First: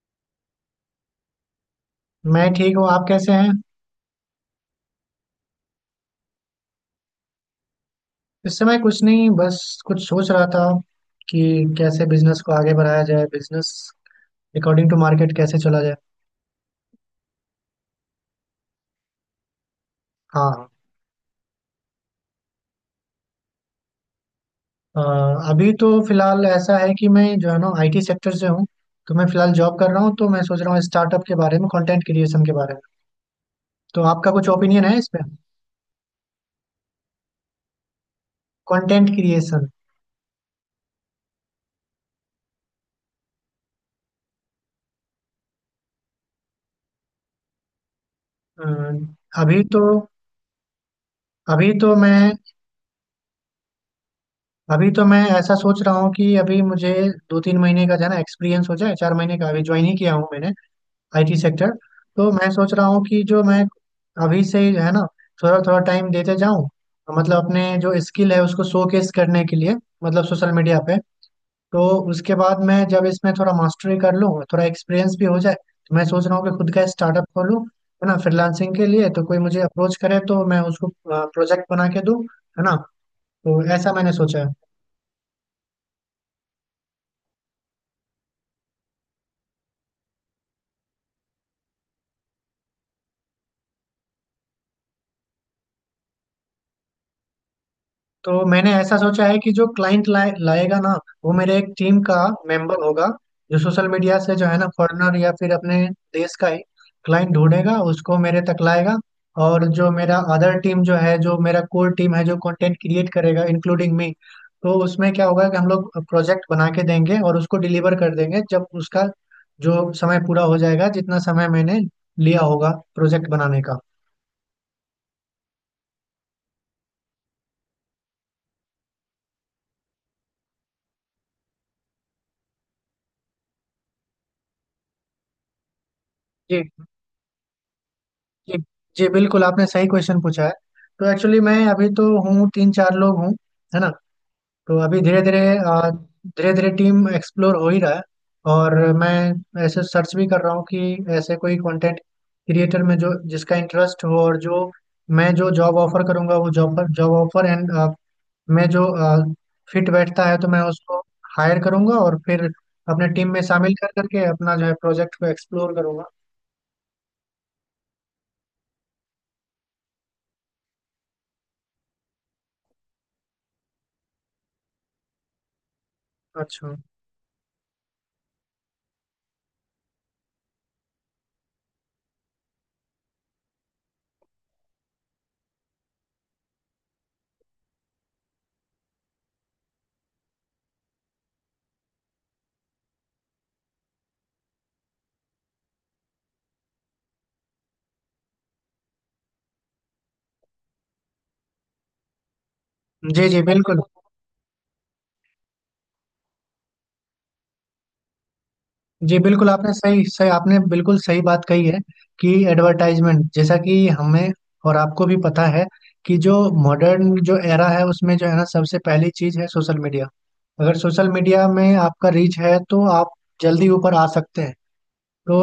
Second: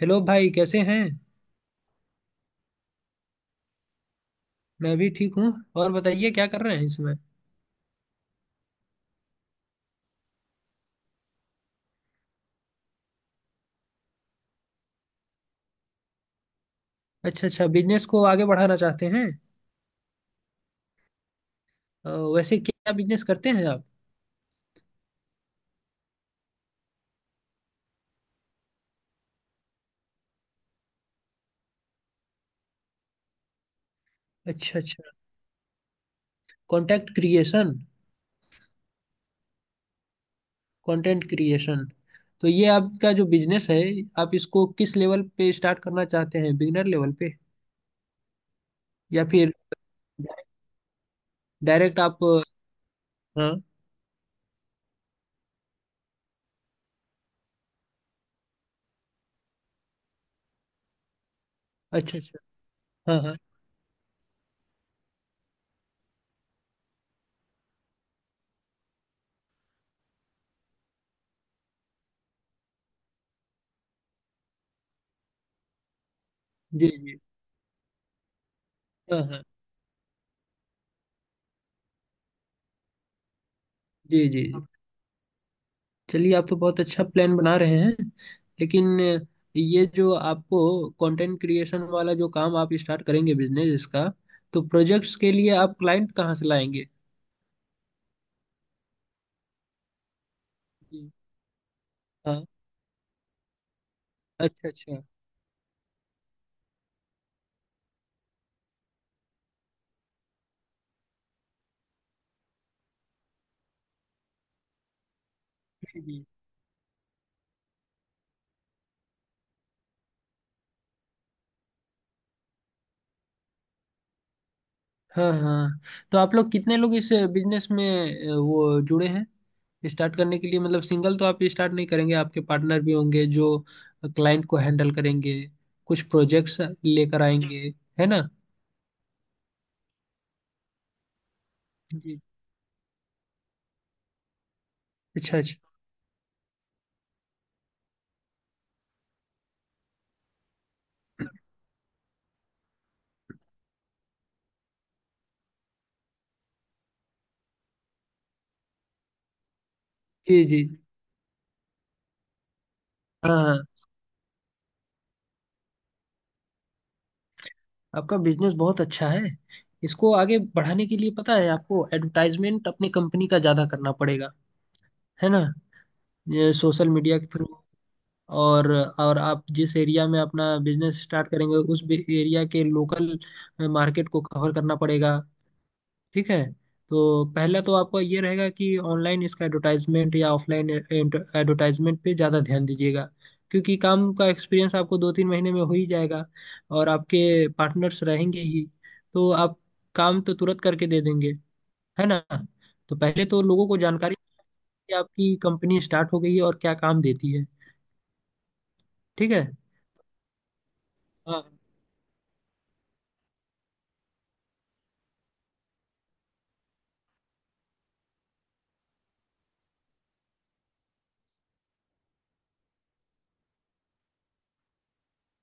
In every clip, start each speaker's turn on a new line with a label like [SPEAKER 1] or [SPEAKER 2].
[SPEAKER 1] Hello भाई कैसे हैं।
[SPEAKER 2] मैं ठीक हूँ। आप कैसे हैं?
[SPEAKER 1] मैं भी ठीक हूँ। और बताइए क्या कर रहे हैं इसमें।
[SPEAKER 2] इस समय कुछ नहीं, बस कुछ सोच रहा था कि कैसे बिजनेस को आगे बढ़ाया जाए, बिजनेस अकॉर्डिंग टू मार्केट कैसे चला जाए।
[SPEAKER 1] अच्छा अच्छा, बिजनेस को आगे बढ़ाना चाहते हैं।
[SPEAKER 2] हाँ।
[SPEAKER 1] अ, वैसे क्या बिजनेस करते हैं आप।
[SPEAKER 2] अ, अभी तो फिलहाल ऐसा है कि मैं जो है ना आईटी सेक्टर से हूँ। तो मैं फिलहाल जॉब कर रहा हूँ, तो मैं सोच रहा हूँ स्टार्टअप के बारे में, कंटेंट क्रिएशन के बारे में। तो आपका कुछ
[SPEAKER 1] अच्छा
[SPEAKER 2] ओपिनियन है
[SPEAKER 1] अच्छा।
[SPEAKER 2] इस पे?
[SPEAKER 1] Content creation.
[SPEAKER 2] Content creation.
[SPEAKER 1] Content creation, तो ये आपका जो बिजनेस है, आप इसको किस लेवल पे स्टार्ट करना चाहते हैं, बिगिनर लेवल पे या फिर
[SPEAKER 2] अभी तो अभी तो
[SPEAKER 1] डायरेक्ट आप।
[SPEAKER 2] मैं
[SPEAKER 1] हाँ।
[SPEAKER 2] अभी तो मैं ऐसा सोच रहा हूँ कि अभी मुझे 2-3 महीने का जो है ना एक्सपीरियंस हो जाए, 4 महीने का अभी ज्वाइन ही किया हूँ मैंने, आईटी सेक्टर।
[SPEAKER 1] अच्छा
[SPEAKER 2] तो
[SPEAKER 1] अच्छा।
[SPEAKER 2] मैं सोच रहा हूँ
[SPEAKER 1] हाँ
[SPEAKER 2] कि
[SPEAKER 1] हाँ।
[SPEAKER 2] जो मैं अभी से ही जो है ना थोड़ा थोड़ा टाइम देते जाऊँ, मतलब अपने जो स्किल है उसको शोकेस करने के लिए, मतलब सोशल मीडिया पे। तो उसके बाद मैं जब इसमें थोड़ा मास्टरी कर लूँ, थोड़ा एक्सपीरियंस भी हो जाए, तो मैं सोच रहा हूँ कि खुद का
[SPEAKER 1] जी जी।
[SPEAKER 2] स्टार्टअप खोलूँ, है ना। फ्रीलांसिंग के लिए
[SPEAKER 1] हाँ
[SPEAKER 2] तो कोई
[SPEAKER 1] हाँ।
[SPEAKER 2] मुझे अप्रोच करे तो मैं उसको प्रोजेक्ट बना के दूँ, है ना। तो ऐसा मैंने
[SPEAKER 1] जी
[SPEAKER 2] सोचा
[SPEAKER 1] जी।
[SPEAKER 2] है।
[SPEAKER 1] चलिए, आप तो बहुत अच्छा प्लान बना रहे हैं। लेकिन ये जो आपको कंटेंट क्रिएशन वाला जो काम आप स्टार्ट करेंगे बिजनेस इसका, तो प्रोजेक्ट्स के लिए आप क्लाइंट कहाँ से लाएंगे।
[SPEAKER 2] तो मैंने ऐसा सोचा है कि जो क्लाइंट लाएगा ना,
[SPEAKER 1] जी।
[SPEAKER 2] वो मेरे एक टीम का
[SPEAKER 1] हाँ।
[SPEAKER 2] मेंबर होगा, जो सोशल मीडिया से जो है ना
[SPEAKER 1] अच्छा अच्छा।
[SPEAKER 2] फॉरेनर या फिर अपने देश का ही क्लाइंट ढूंढेगा, उसको मेरे तक लाएगा। और जो मेरा अदर टीम जो है, जो मेरा कोर टीम है, जो कंटेंट क्रिएट करेगा, इंक्लूडिंग मी। तो उसमें क्या होगा कि हम लोग
[SPEAKER 1] जी, जी।
[SPEAKER 2] प्रोजेक्ट बना के देंगे और उसको डिलीवर कर देंगे जब उसका जो समय पूरा हो जाएगा, जितना समय मैंने लिया होगा प्रोजेक्ट बनाने का।
[SPEAKER 1] हाँ हाँ। तो आप लोग कितने लोग इस बिजनेस में वो जुड़े हैं स्टार्ट करने के लिए, मतलब सिंगल तो आप स्टार्ट नहीं करेंगे, आपके पार्टनर भी होंगे जो क्लाइंट को हैंडल करेंगे, कुछ
[SPEAKER 2] जी,
[SPEAKER 1] प्रोजेक्ट्स लेकर आएंगे, है ना।
[SPEAKER 2] जी। जी, बिल्कुल, आपने सही क्वेश्चन पूछा है। तो एक्चुअली मैं अभी तो
[SPEAKER 1] जी।
[SPEAKER 2] हूँ, 3-4 लोग हूँ, है ना। तो अभी धीरे
[SPEAKER 1] अच्छा
[SPEAKER 2] धीरे
[SPEAKER 1] अच्छा।
[SPEAKER 2] धीरे धीरे टीम एक्सप्लोर हो ही रहा है। और मैं ऐसे सर्च भी कर रहा हूँ कि ऐसे कोई कंटेंट क्रिएटर में जो जिसका इंटरेस्ट हो, और जो मैं जो जॉब ऑफर करूँगा वो जॉब पर जॉब ऑफर एंड मैं जो फिट बैठता है
[SPEAKER 1] जी
[SPEAKER 2] तो मैं
[SPEAKER 1] जी।
[SPEAKER 2] उसको हायर करूँगा और फिर अपने टीम
[SPEAKER 1] हाँ
[SPEAKER 2] में
[SPEAKER 1] हाँ।
[SPEAKER 2] शामिल कर करके अपना जो है प्रोजेक्ट को एक्सप्लोर करूँगा।
[SPEAKER 1] आपका बिजनेस बहुत अच्छा है। इसको आगे बढ़ाने के लिए पता है आपको एडवर्टाइजमेंट अपनी कंपनी का ज़्यादा करना पड़ेगा, है ना। ये
[SPEAKER 2] अच्छा।
[SPEAKER 1] सोशल मीडिया के थ्रू। और और आप जिस एरिया में अपना बिजनेस स्टार्ट करेंगे उस एरिया के लोकल मार्केट को कवर करना पड़ेगा। ठीक है। तो पहला तो आपका ये रहेगा कि ऑनलाइन इसका एडवर्टाइजमेंट या ऑफलाइन एडवर्टाइजमेंट पे ज़्यादा ध्यान दीजिएगा, क्योंकि काम का एक्सपीरियंस आपको दो तीन महीने में हो ही जाएगा और आपके पार्टनर्स रहेंगे ही, तो आप काम तो तुरंत करके दे देंगे, है ना। तो पहले
[SPEAKER 2] जी,
[SPEAKER 1] तो
[SPEAKER 2] जी,
[SPEAKER 1] लोगों को
[SPEAKER 2] बिल्कुल।
[SPEAKER 1] जानकारी कि आपकी कंपनी स्टार्ट हो गई है और क्या काम देती है।
[SPEAKER 2] जी,
[SPEAKER 1] ठीक है।
[SPEAKER 2] बिल्कुल, आपने बिल्कुल सही
[SPEAKER 1] हाँ।
[SPEAKER 2] बात कही है, कि एडवर्टाइजमेंट जैसा कि हमें और आपको भी पता है, कि जो मॉडर्न जो एरा है उसमें जो है ना सबसे पहली चीज है सोशल मीडिया। अगर सोशल मीडिया में आपका रीच है तो आप जल्दी ऊपर आ सकते हैं। तो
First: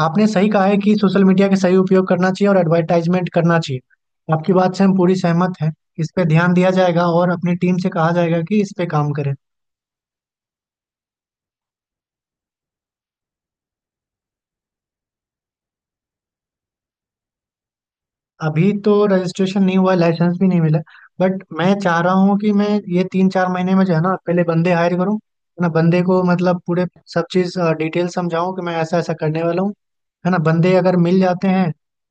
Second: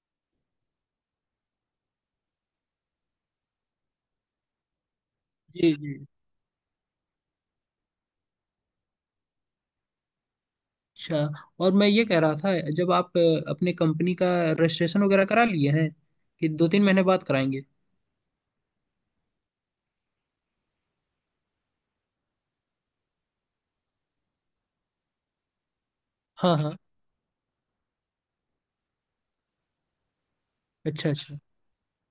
[SPEAKER 2] आपने सही कहा है कि सोशल मीडिया का सही उपयोग करना चाहिए और एडवर्टाइजमेंट करना चाहिए। आपकी बात से हम पूरी सहमत हैं।
[SPEAKER 1] जी जी।
[SPEAKER 2] इस पे ध्यान दिया जाएगा और अपनी टीम से कहा जाएगा कि इस पे काम करें।
[SPEAKER 1] अच्छा, और मैं ये कह रहा था, जब आप अपने कंपनी का रजिस्ट्रेशन वगैरह करा लिए हैं कि दो तीन महीने बाद कराएंगे।
[SPEAKER 2] अभी तो रजिस्ट्रेशन नहीं हुआ है, लाइसेंस भी नहीं मिला। बट मैं चाह रहा हूँ कि मैं ये 3-4 महीने में जो है ना पहले बंदे हायर करूँ, है ना। बंदे को
[SPEAKER 1] हाँ
[SPEAKER 2] मतलब
[SPEAKER 1] हाँ।
[SPEAKER 2] पूरे सब चीज़ डिटेल समझाऊँ कि मैं ऐसा ऐसा करने वाला हूँ, है ना। बंदे अगर
[SPEAKER 1] अच्छा
[SPEAKER 2] मिल
[SPEAKER 1] अच्छा।
[SPEAKER 2] जाते हैं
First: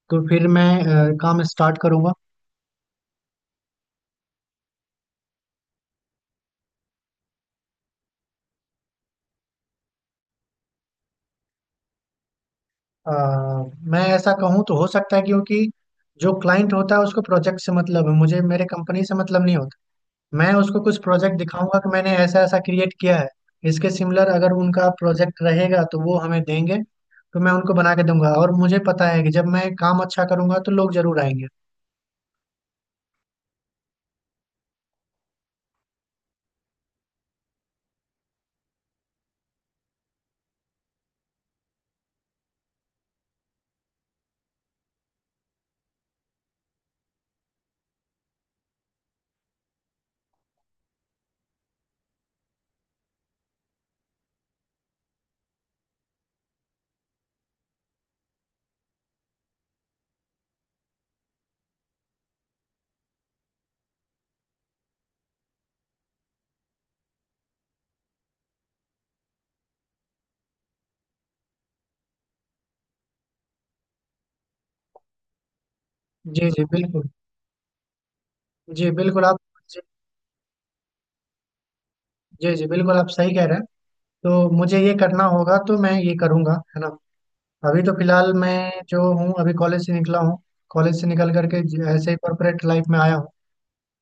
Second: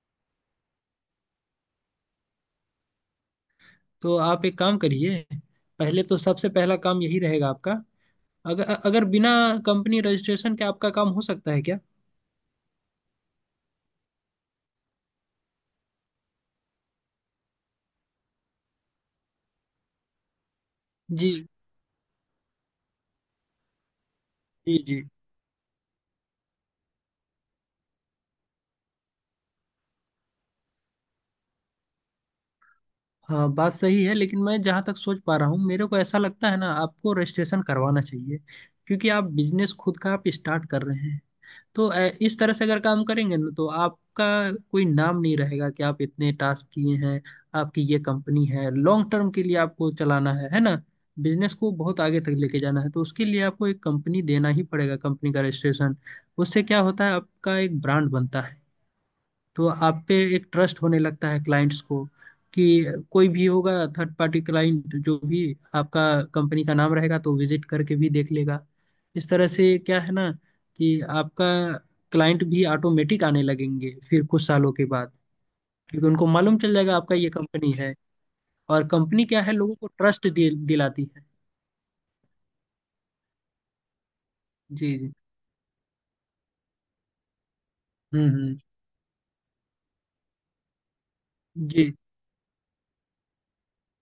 [SPEAKER 2] तो फिर मैं काम स्टार्ट करूँगा।
[SPEAKER 1] तो आप एक काम करिए, पहले तो सबसे पहला काम यही रहेगा आपका, अगर अगर बिना कंपनी रजिस्ट्रेशन के आपका काम हो सकता है क्या।
[SPEAKER 2] अ, मैं ऐसा कहूँ तो हो सकता है, क्योंकि जो क्लाइंट होता है उसको प्रोजेक्ट से मतलब है, मुझे मेरे कंपनी से मतलब नहीं होता। मैं उसको कुछ
[SPEAKER 1] जी
[SPEAKER 2] प्रोजेक्ट दिखाऊंगा कि मैंने ऐसा ऐसा क्रिएट किया है। इसके सिमिलर अगर
[SPEAKER 1] जी
[SPEAKER 2] उनका
[SPEAKER 1] जी।
[SPEAKER 2] प्रोजेक्ट रहेगा तो वो हमें देंगे। तो मैं उनको बना के दूंगा, और मुझे पता है कि जब मैं काम अच्छा करूंगा तो लोग जरूर आएंगे।
[SPEAKER 1] हाँ बात सही है, लेकिन मैं जहाँ तक सोच पा रहा हूँ मेरे को ऐसा लगता है ना, आपको रजिस्ट्रेशन करवाना चाहिए, क्योंकि आप बिजनेस खुद का आप स्टार्ट कर रहे हैं। तो इस तरह से अगर काम करेंगे ना तो आपका कोई नाम नहीं रहेगा कि आप इतने टास्क किए हैं। आपकी ये कंपनी है, लॉन्ग टर्म के लिए आपको चलाना है ना। बिजनेस को बहुत आगे तक लेके जाना है, तो उसके लिए आपको एक कंपनी देना ही पड़ेगा, कंपनी का रजिस्ट्रेशन। उससे क्या होता है, आपका एक ब्रांड बनता है, तो आप पे एक ट्रस्ट होने लगता है क्लाइंट्स को, कि कोई भी होगा थर्ड पार्टी क्लाइंट जो भी, आपका कंपनी का नाम रहेगा तो विजिट करके भी देख लेगा। इस तरह से क्या है ना, कि आपका क्लाइंट भी ऑटोमेटिक आने लगेंगे फिर कुछ सालों के बाद, क्योंकि उनको
[SPEAKER 2] जी,
[SPEAKER 1] मालूम
[SPEAKER 2] जी,
[SPEAKER 1] चल जाएगा
[SPEAKER 2] बिल्कुल।
[SPEAKER 1] आपका ये कंपनी है। और
[SPEAKER 2] जी, बिल्कुल।
[SPEAKER 1] कंपनी
[SPEAKER 2] आप
[SPEAKER 1] क्या है, लोगों
[SPEAKER 2] जी,
[SPEAKER 1] को ट्रस्ट दिलाती है।
[SPEAKER 2] जी, जी, बिल्कुल, आप सही कह रहे हैं। तो मुझे ये
[SPEAKER 1] जी जी।
[SPEAKER 2] करना होगा, तो मैं ये करूंगा, है ना। अभी तो फिलहाल
[SPEAKER 1] हम्म।
[SPEAKER 2] मैं जो हूँ, अभी कॉलेज से निकला हूँ। कॉलेज से निकल करके
[SPEAKER 1] जी।
[SPEAKER 2] ऐसे ही कॉर्पोरेट लाइफ में आया हूँ।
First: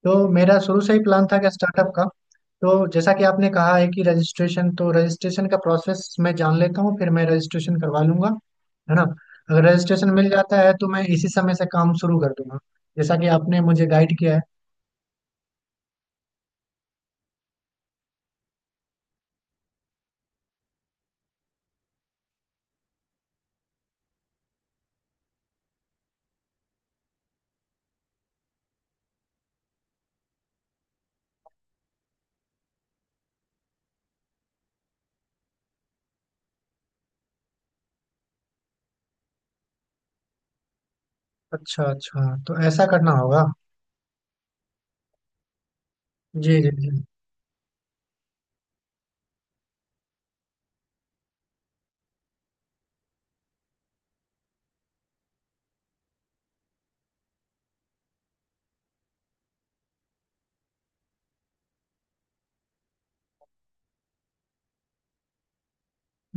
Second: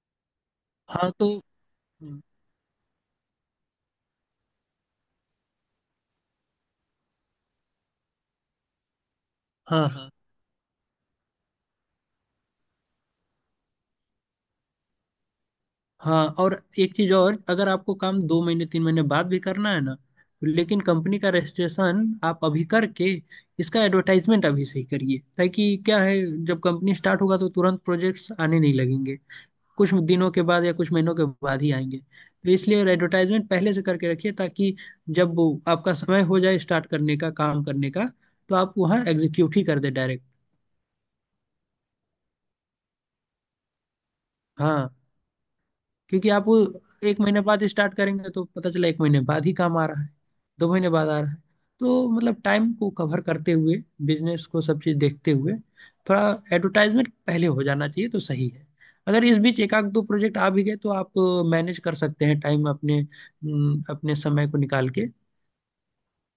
[SPEAKER 2] तो मेरा शुरू से ही
[SPEAKER 1] हाँ।
[SPEAKER 2] प्लान
[SPEAKER 1] तो
[SPEAKER 2] था कि स्टार्टअप का। तो जैसा कि आपने कहा है कि रजिस्ट्रेशन का प्रोसेस मैं जान लेता हूँ, फिर मैं रजिस्ट्रेशन करवा लूंगा, है ना। अगर
[SPEAKER 1] हाँ हाँ।
[SPEAKER 2] रजिस्ट्रेशन मिल जाता है तो मैं इसी समय से काम शुरू कर दूंगा, जैसा कि आपने मुझे गाइड किया है।
[SPEAKER 1] हाँ, और एक चीज और, अगर आपको काम दो महीने तीन महीने बाद भी करना है ना, लेकिन कंपनी का रजिस्ट्रेशन आप अभी करके इसका एडवर्टाइजमेंट अभी से ही करिए, ताकि क्या है, जब कंपनी स्टार्ट होगा तो तुरंत प्रोजेक्ट्स आने नहीं लगेंगे, कुछ दिनों के बाद या कुछ महीनों के बाद ही आएंगे, तो इसलिए एडवर्टाइजमेंट पहले से करके रखिए ताकि जब वो आपका समय हो जाए स्टार्ट करने का काम करने का तो आप वहाँ एग्जीक्यूट ही कर दे डायरेक्ट।
[SPEAKER 2] अच्छा, अच्छा, तो ऐसा करना होगा।
[SPEAKER 1] हाँ, क्योंकि आप वो
[SPEAKER 2] जी, जी, जी,
[SPEAKER 1] एक महीने बाद स्टार्ट करेंगे तो पता चला एक महीने बाद ही काम आ रहा है, दो महीने बाद आ रहा है, तो मतलब टाइम को कवर करते हुए बिजनेस को सब चीज़ देखते हुए थोड़ा एडवर्टाइजमेंट पहले हो जाना चाहिए तो सही है। अगर इस बीच एक आध दो प्रोजेक्ट आ भी गए तो आप मैनेज कर सकते हैं टाइम अपने अपने समय को निकाल के,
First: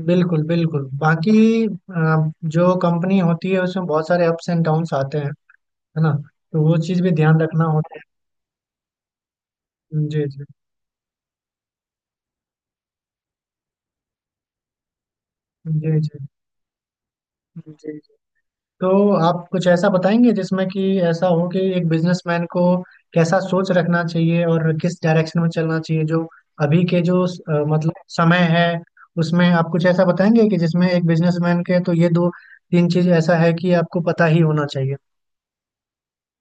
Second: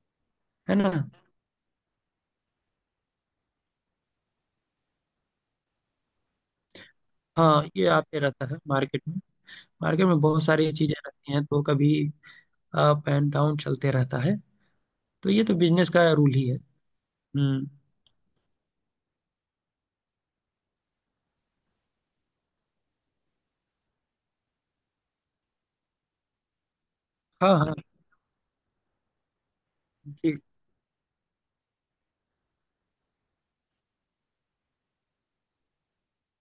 [SPEAKER 2] बिल्कुल,
[SPEAKER 1] है
[SPEAKER 2] बिल्कुल।
[SPEAKER 1] ना।
[SPEAKER 2] बाकी जो कंपनी होती है उसमें बहुत सारे अप्स एंड डाउन्स आते हैं, है ना। तो वो चीज़ भी ध्यान
[SPEAKER 1] हाँ,
[SPEAKER 2] रखना
[SPEAKER 1] ये
[SPEAKER 2] होता है।
[SPEAKER 1] आते रहता है मार्केट में। मार्केट में
[SPEAKER 2] जी,
[SPEAKER 1] बहुत
[SPEAKER 2] जी,
[SPEAKER 1] सारी चीज़ें रहती हैं तो कभी अप एंड डाउन चलते रहता है, तो ये तो बिजनेस
[SPEAKER 2] जी,
[SPEAKER 1] का
[SPEAKER 2] जी,
[SPEAKER 1] रूल ही है। हम्म।
[SPEAKER 2] जी, जी। तो आप कुछ ऐसा बताएंगे जिसमें कि ऐसा हो कि एक बिजनेसमैन को कैसा सोच रखना चाहिए और किस डायरेक्शन में चलना चाहिए, जो अभी के जो
[SPEAKER 1] हाँ हाँ।
[SPEAKER 2] मतलब समय है, उसमें आप कुछ ऐसा
[SPEAKER 1] जी।
[SPEAKER 2] बताएंगे कि जिसमें एक बिजनेसमैन के, तो ये 2-3 चीज ऐसा है कि आपको पता ही होना चाहिए।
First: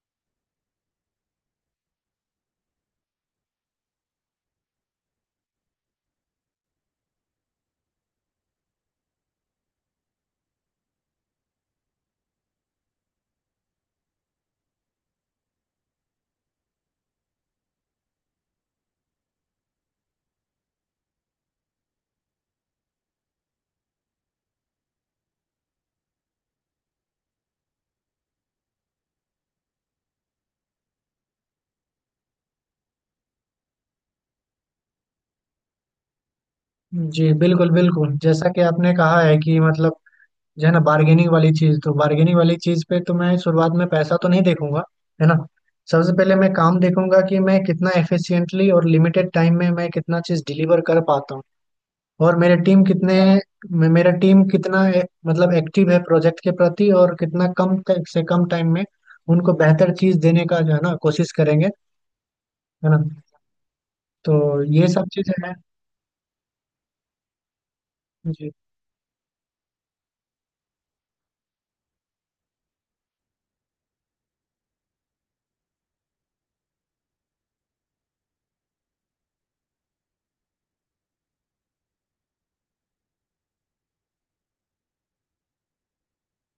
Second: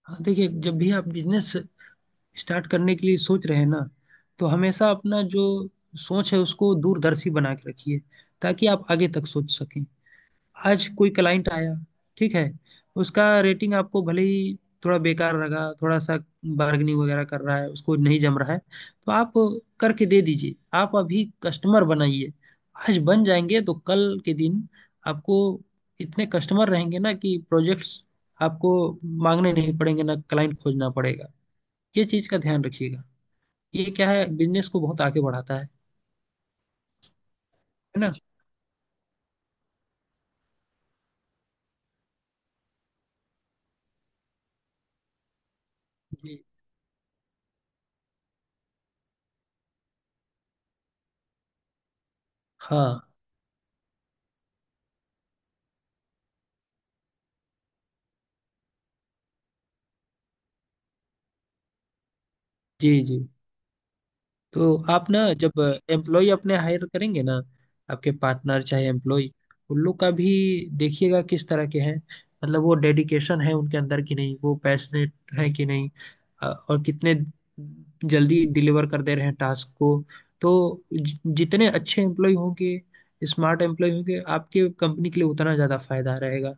[SPEAKER 1] हाँ देखिए, जब भी आप बिजनेस स्टार्ट करने के लिए सोच रहे हैं ना, तो हमेशा अपना जो सोच है उसको दूरदर्शी बना के रखिए, ताकि आप आगे तक सोच सकें। आज कोई क्लाइंट आया, ठीक है, उसका रेटिंग आपको भले ही थोड़ा बेकार लगा, थोड़ा सा बार्गेनिंग वगैरह कर रहा है, उसको नहीं जम रहा है, तो आप करके दे दीजिए, आप अभी कस्टमर बनाइए। आज बन जाएंगे तो कल के दिन आपको इतने कस्टमर रहेंगे ना कि प्रोजेक्ट्स आपको मांगने नहीं पड़ेंगे, ना क्लाइंट खोजना पड़ेगा। ये चीज का ध्यान रखिएगा, ये क्या है, बिजनेस को बहुत आगे बढ़ाता है
[SPEAKER 2] जी, बिल्कुल,
[SPEAKER 1] है ना।
[SPEAKER 2] बिल्कुल, जैसा कि आपने कहा है कि मतलब जो है ना बार्गेनिंग वाली चीज, तो बार्गेनिंग वाली चीज पे तो मैं शुरुआत में पैसा तो नहीं देखूंगा, है ना। सबसे पहले
[SPEAKER 1] जी।
[SPEAKER 2] मैं काम देखूंगा कि मैं कितना एफिशिएंटली और लिमिटेड टाइम में मैं कितना चीज डिलीवर कर पाता हूँ। और मेरे टीम
[SPEAKER 1] हाँ।
[SPEAKER 2] कितने मेरा टीम कितना मतलब एक्टिव है प्रोजेक्ट के प्रति, और कितना कम से कम टाइम में उनको बेहतर चीज देने का जो है ना कोशिश करेंगे, है
[SPEAKER 1] जी
[SPEAKER 2] ना।
[SPEAKER 1] जी।
[SPEAKER 2] तो
[SPEAKER 1] तो
[SPEAKER 2] ये सब
[SPEAKER 1] आप ना
[SPEAKER 2] चीजें हैं।
[SPEAKER 1] जब एम्प्लॉय अपने हायर करेंगे ना, आपके
[SPEAKER 2] जी,
[SPEAKER 1] पार्टनर चाहे एम्प्लॉय, उन लोग का भी देखिएगा किस तरह के हैं, मतलब वो डेडिकेशन है उनके अंदर कि नहीं, वो पैशनेट है कि नहीं, और कितने जल्दी डिलीवर कर दे रहे हैं टास्क को। तो जितने अच्छे एम्प्लॉय होंगे, स्मार्ट एम्प्लॉय होंगे आपके कंपनी के लिए, उतना ज़्यादा फायदा रहेगा।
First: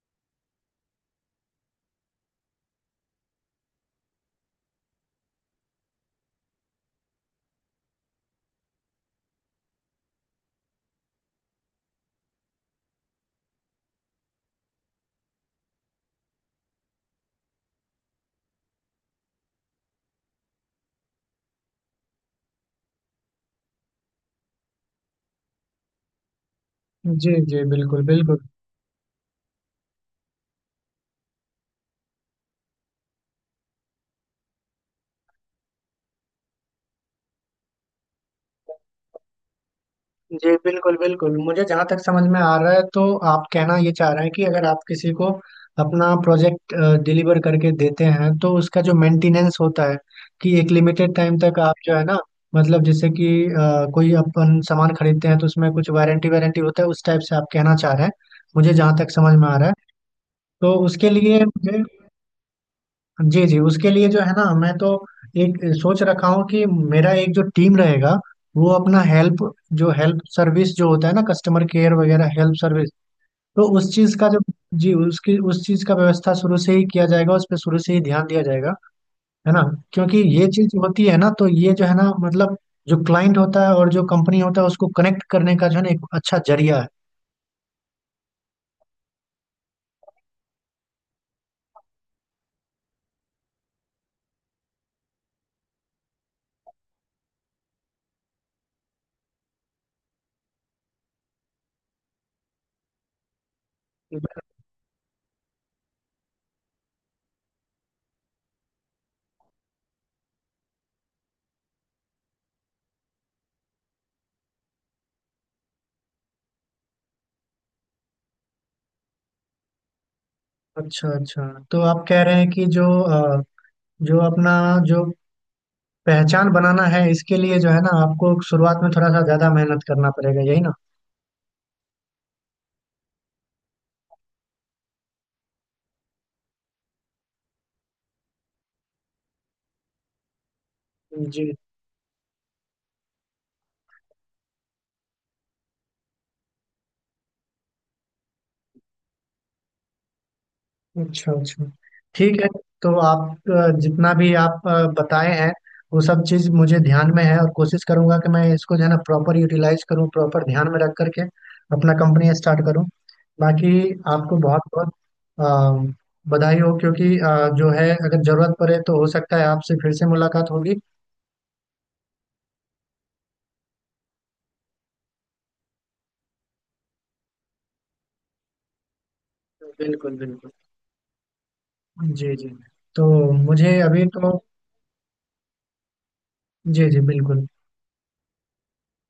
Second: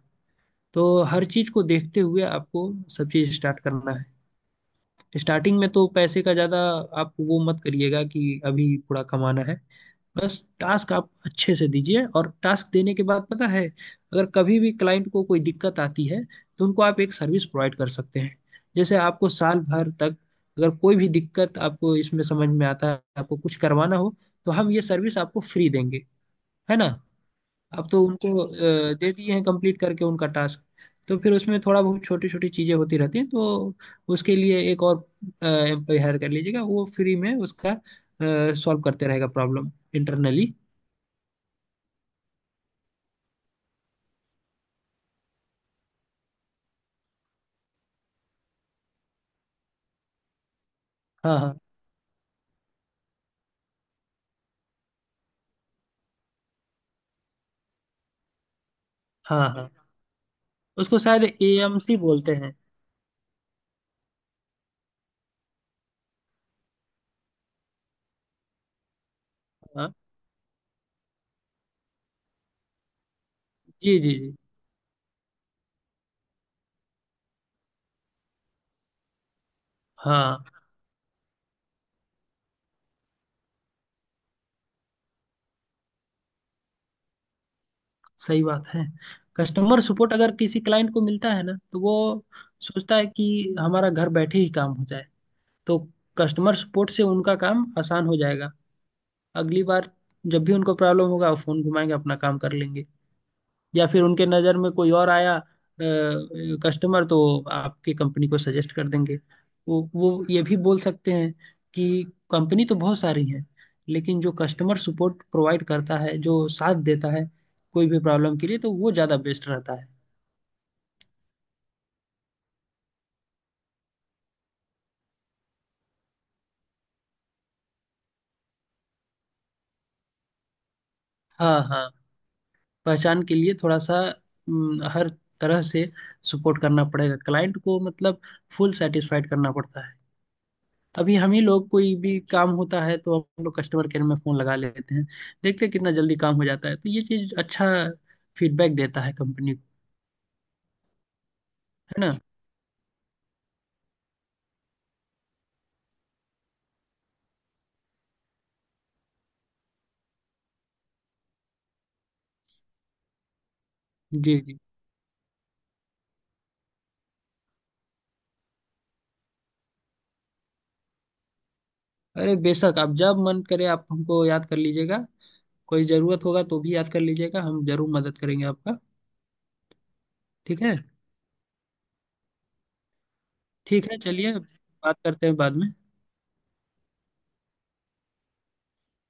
[SPEAKER 1] तो हर चीज़ को देखते हुए आपको सब चीज़ स्टार्ट करना है। स्टार्टिंग में तो पैसे का ज़्यादा आप वो मत करिएगा कि अभी थोड़ा कमाना है, बस टास्क आप अच्छे से दीजिए। और टास्क देने के बाद पता है, अगर कभी भी क्लाइंट को कोई दिक्कत आती है तो उनको आप एक सर्विस प्रोवाइड कर सकते हैं, जैसे आपको साल भर तक अगर कोई भी दिक्कत आपको इसमें समझ में आता है, आपको कुछ करवाना हो, तो हम ये सर्विस आपको फ्री देंगे, है ना।
[SPEAKER 2] जी, जी,
[SPEAKER 1] अब
[SPEAKER 2] बिल्कुल,
[SPEAKER 1] तो उनको
[SPEAKER 2] बिल्कुल।
[SPEAKER 1] दे दिए हैं कंप्लीट करके उनका टास्क, तो फिर उसमें थोड़ा बहुत छोटी छोटी चीजें होती रहती हैं, तो उसके लिए एक और एम्प्लॉय हायर कर लीजिएगा, वो फ्री में उसका सॉल्व करते रहेगा प्रॉब्लम इंटरनली।
[SPEAKER 2] जी, बिल्कुल, बिल्कुल, मुझे जहाँ तक समझ में आ रहा है तो आप कहना ये चाह रहे हैं कि अगर आप किसी को अपना प्रोजेक्ट डिलीवर करके देते हैं तो उसका जो मेंटेनेंस होता है, कि एक लिमिटेड टाइम
[SPEAKER 1] हाँ
[SPEAKER 2] तक
[SPEAKER 1] हाँ।
[SPEAKER 2] आप जो है ना मतलब, जैसे कि कोई अपन सामान खरीदते हैं तो उसमें कुछ वारंटी वारंटी होता है, उस टाइप से आप कहना चाह रहे हैं, मुझे जहाँ तक समझ में
[SPEAKER 1] हाँ
[SPEAKER 2] आ रहा
[SPEAKER 1] हाँ।
[SPEAKER 2] है। तो
[SPEAKER 1] उसको
[SPEAKER 2] उसके
[SPEAKER 1] शायद
[SPEAKER 2] लिए मुझे,
[SPEAKER 1] एएमसी बोलते हैं।
[SPEAKER 2] जी, जी, उसके लिए जो है ना मैं तो एक सोच रखा हूँ कि मेरा एक जो टीम रहेगा, वो अपना हेल्प, जो
[SPEAKER 1] हाँ।
[SPEAKER 2] हेल्प सर्विस जो होता है ना, कस्टमर केयर वगैरह हेल्प सर्विस, तो उस
[SPEAKER 1] जी जी
[SPEAKER 2] चीज का
[SPEAKER 1] जी।
[SPEAKER 2] जो, जी, उसकी उस चीज का व्यवस्था शुरू से ही किया जाएगा, उस पर शुरू से ही ध्यान दिया जाएगा, है ना। क्योंकि
[SPEAKER 1] हाँ
[SPEAKER 2] ये चीज होती है ना तो ये जो है ना मतलब, जो क्लाइंट होता है और जो कंपनी होता है उसको कनेक्ट करने का जो है ना एक अच्छा जरिया है।
[SPEAKER 1] सही बात है। कस्टमर सपोर्ट अगर किसी क्लाइंट को मिलता है ना तो वो सोचता है कि हमारा घर बैठे ही काम हो जाए, तो कस्टमर सपोर्ट से उनका काम आसान हो जाएगा। अगली बार जब भी उनको प्रॉब्लम होगा वो फोन घुमाएंगे, अपना काम कर लेंगे, या फिर उनके नज़र में कोई और आया कस्टमर, तो आपकी कंपनी को सजेस्ट कर देंगे। वो ये भी बोल सकते हैं कि कंपनी तो बहुत सारी है, लेकिन जो कस्टमर सपोर्ट प्रोवाइड करता है, जो साथ देता है कोई भी प्रॉब्लम के लिए, तो वो ज़्यादा बेस्ट रहता है।
[SPEAKER 2] अच्छा, अच्छा, तो आप कह रहे हैं कि जो जो अपना, जो पहचान बनाना है, इसके लिए जो है ना आपको शुरुआत में थोड़ा सा ज्यादा मेहनत करना पड़ेगा, यही ना।
[SPEAKER 1] हाँ हाँ, पहचान के लिए थोड़ा सा, हर तरह से सपोर्ट करना पड़ेगा क्लाइंट को, मतलब फुल सेटिस्फाइड करना पड़ता है। अभी हम ही
[SPEAKER 2] जी।
[SPEAKER 1] लोग कोई भी काम होता है तो हम लोग कस्टमर केयर में फोन लगा लेते हैं, देखते हैं कितना जल्दी काम हो जाता है, तो ये चीज अच्छा फीडबैक देता है कंपनी को,
[SPEAKER 2] अच्छा, अच्छा।
[SPEAKER 1] है ना।
[SPEAKER 2] ठीक है। तो आप जितना भी आप बताए हैं, वो सब चीज मुझे ध्यान में है और कोशिश करूंगा कि मैं इसको जो है ना प्रॉपर यूटिलाइज करूँ, प्रॉपर ध्यान में रख करके अपना कंपनी स्टार्ट करूँ। बाकी आपको
[SPEAKER 1] जी जी।
[SPEAKER 2] बहुत बहुत अ, बधाई हो, क्योंकि जो है अगर जरूरत पड़े तो हो सकता है आपसे फिर से मुलाकात होगी।
[SPEAKER 1] अरे बेशक, आप जब मन करे आप हमको याद कर लीजिएगा, कोई जरूरत होगा तो भी याद कर लीजिएगा, हम जरूर मदद करेंगे आपका।
[SPEAKER 2] बिल्कुल, बिल्कुल।
[SPEAKER 1] ठीक है।
[SPEAKER 2] जी, जी। तो मुझे
[SPEAKER 1] ठीक है
[SPEAKER 2] अभी
[SPEAKER 1] चलिए,
[SPEAKER 2] तो
[SPEAKER 1] बात करते हैं बाद में।
[SPEAKER 2] जी, जी, बिल्कुल।